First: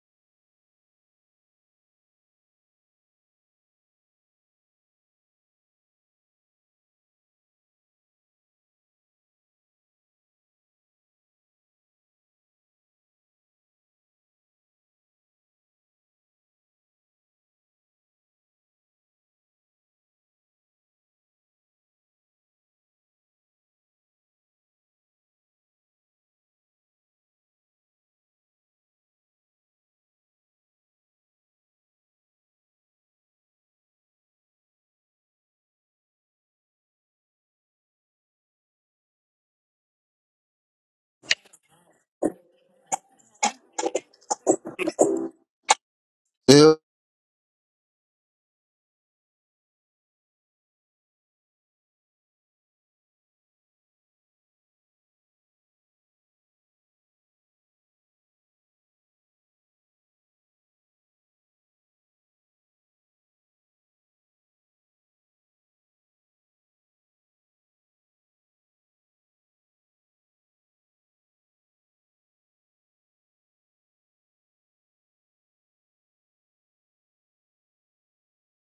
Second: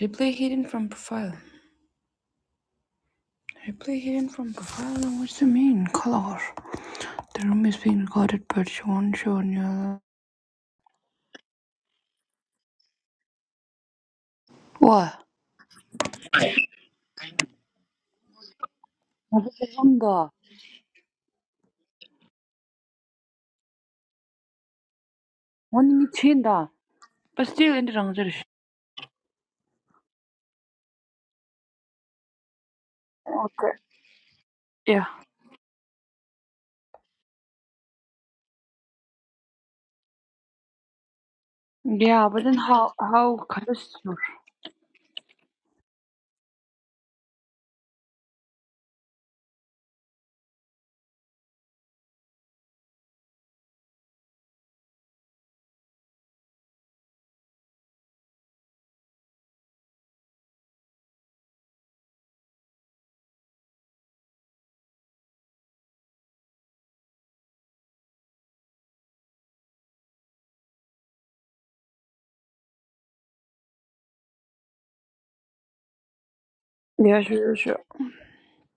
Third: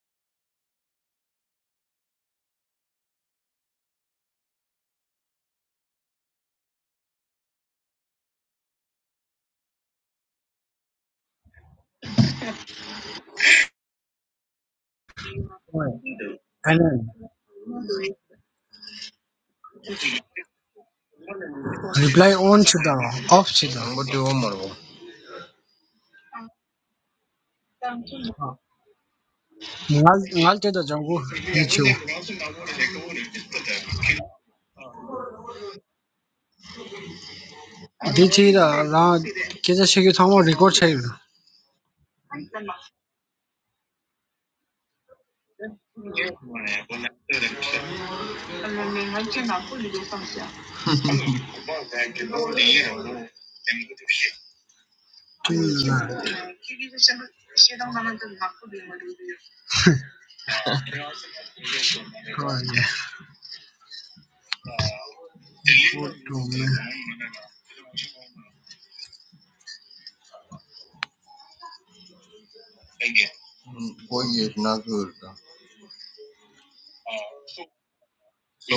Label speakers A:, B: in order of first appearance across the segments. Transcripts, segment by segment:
A: Replay hidden from profile. Replay hidden from profile? What's the mean? Color. The room is being recorded, but she won't show on your. What?
B: Annan
A: Motherfucker.
B: reply on shida, off shida. Budu umurwo.
A: Wanting it in da. But still in the wrong direction.
B: Ngal ngal te da jangu dichu.
A: Okay. Yeah.
B: Dichi da ra kesa shiki thamo record chahiye.
A: Yeah, but then how? How? kind of sure.
C: Yeah.
B: Hmm. Right. Good to me. Again. Mm, Four years not good. Uh,
A: Yeah, sure,
B: so
A: sure.
B: So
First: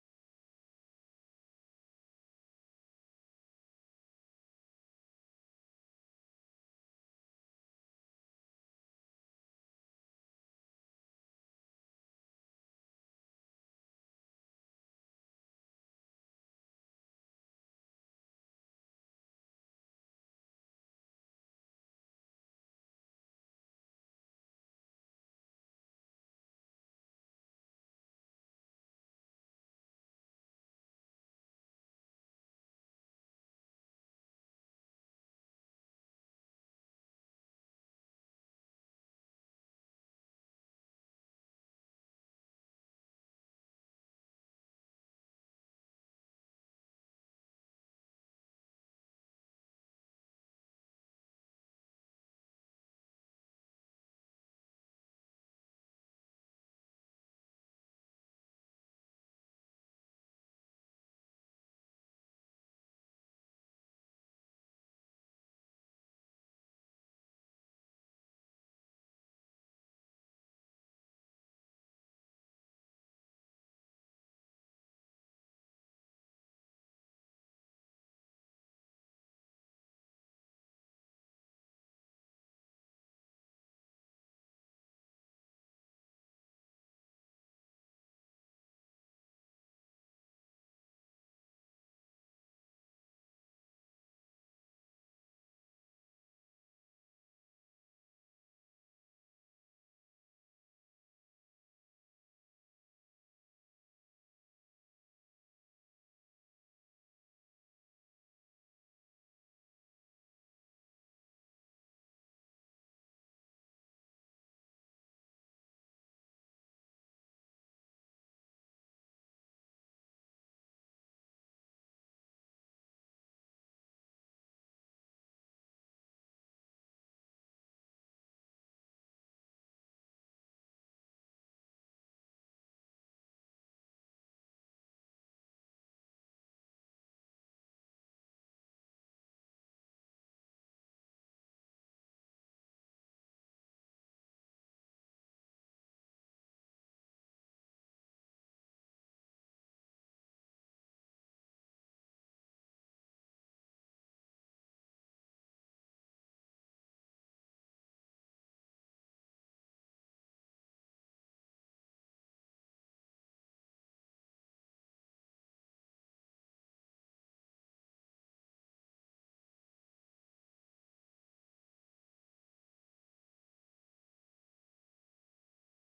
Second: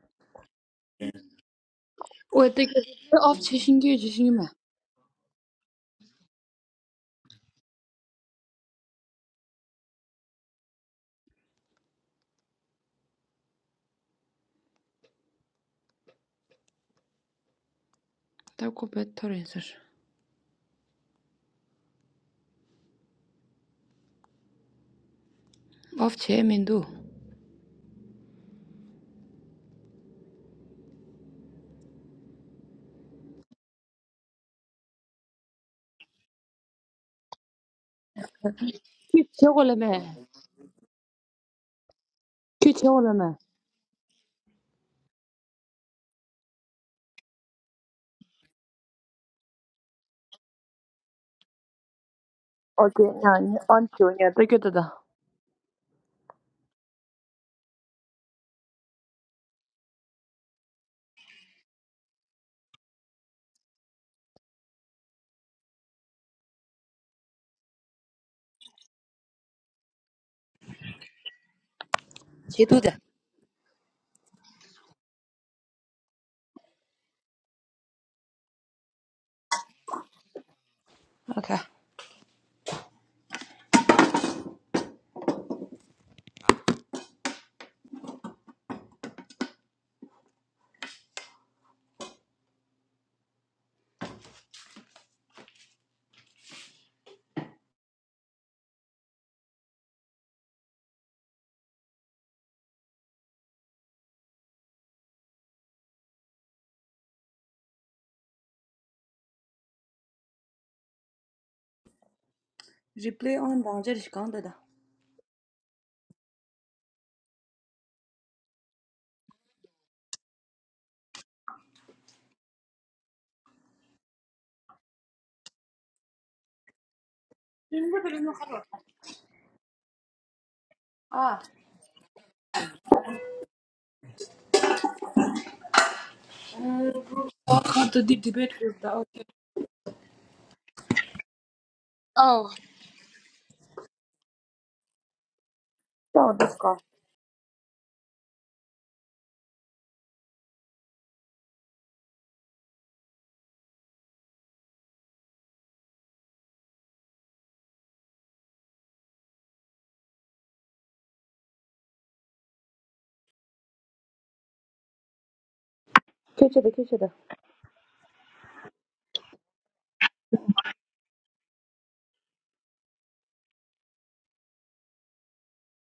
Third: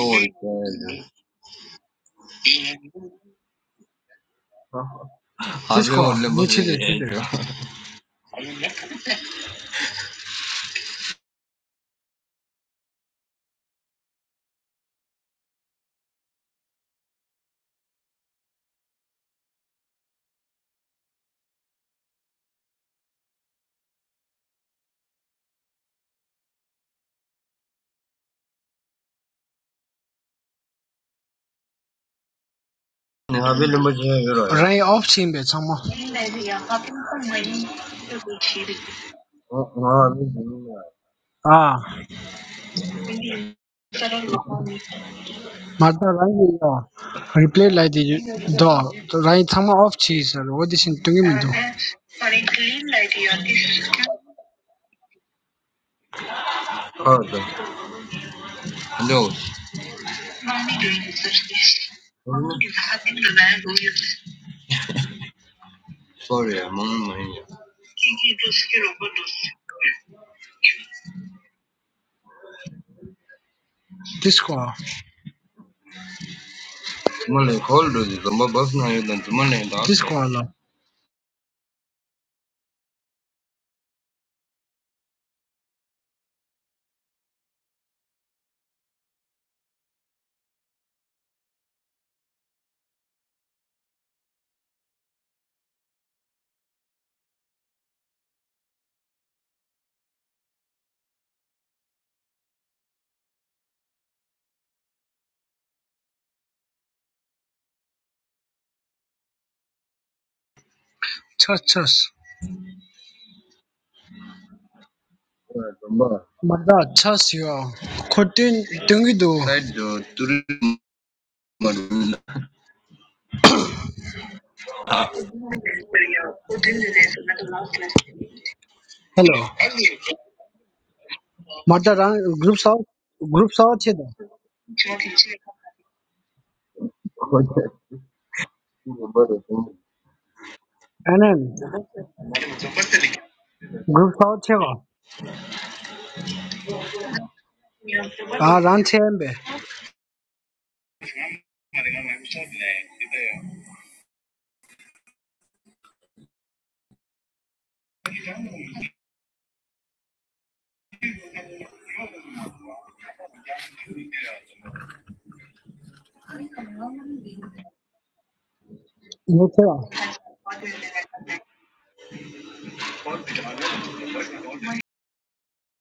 A: Wait, the
B: being bad.
A: off chasing you, chasing you, man.
B: त्यसको Habe वो lembaje छिले छिले yero.
A: That could be better answer. Off chasing me, do.
B: Habe lembaje ah. ya. राई अफ छिम बे छ म
A: Keep chasing me.
B: Habe lembaje.
A: Keep chasing me.
B: अँ, मात्र राई यो रिप्ले लगाइदियो द त राई छ म अफ छि सर वो दिसिन टुङ्गे मिदो
A: Okay, yeah, yeah, on to yeah. The it da.
B: Hada. Hello. Sorry, I'm on my ear.
A: She do that.
B: Disco, Mala hold on, Zumba Bafna, you don't disco la.
A: Okay.
B: Chas chas.
A: Replay on danger is gone da
B: Zumba. Mada chas yo. Kotin dungi do. Side to three Maduna. Hello. Elliot,
A: Ah.
B: Mada rang group sao group sao che da. Okay.
A: Walcott did debate with the author.
B: Anan.
A: Oh,
B: Group culture.
A: Oh, this guy.
B: Ah, Ranchembe.
A: Köşede köşede.
B: You too.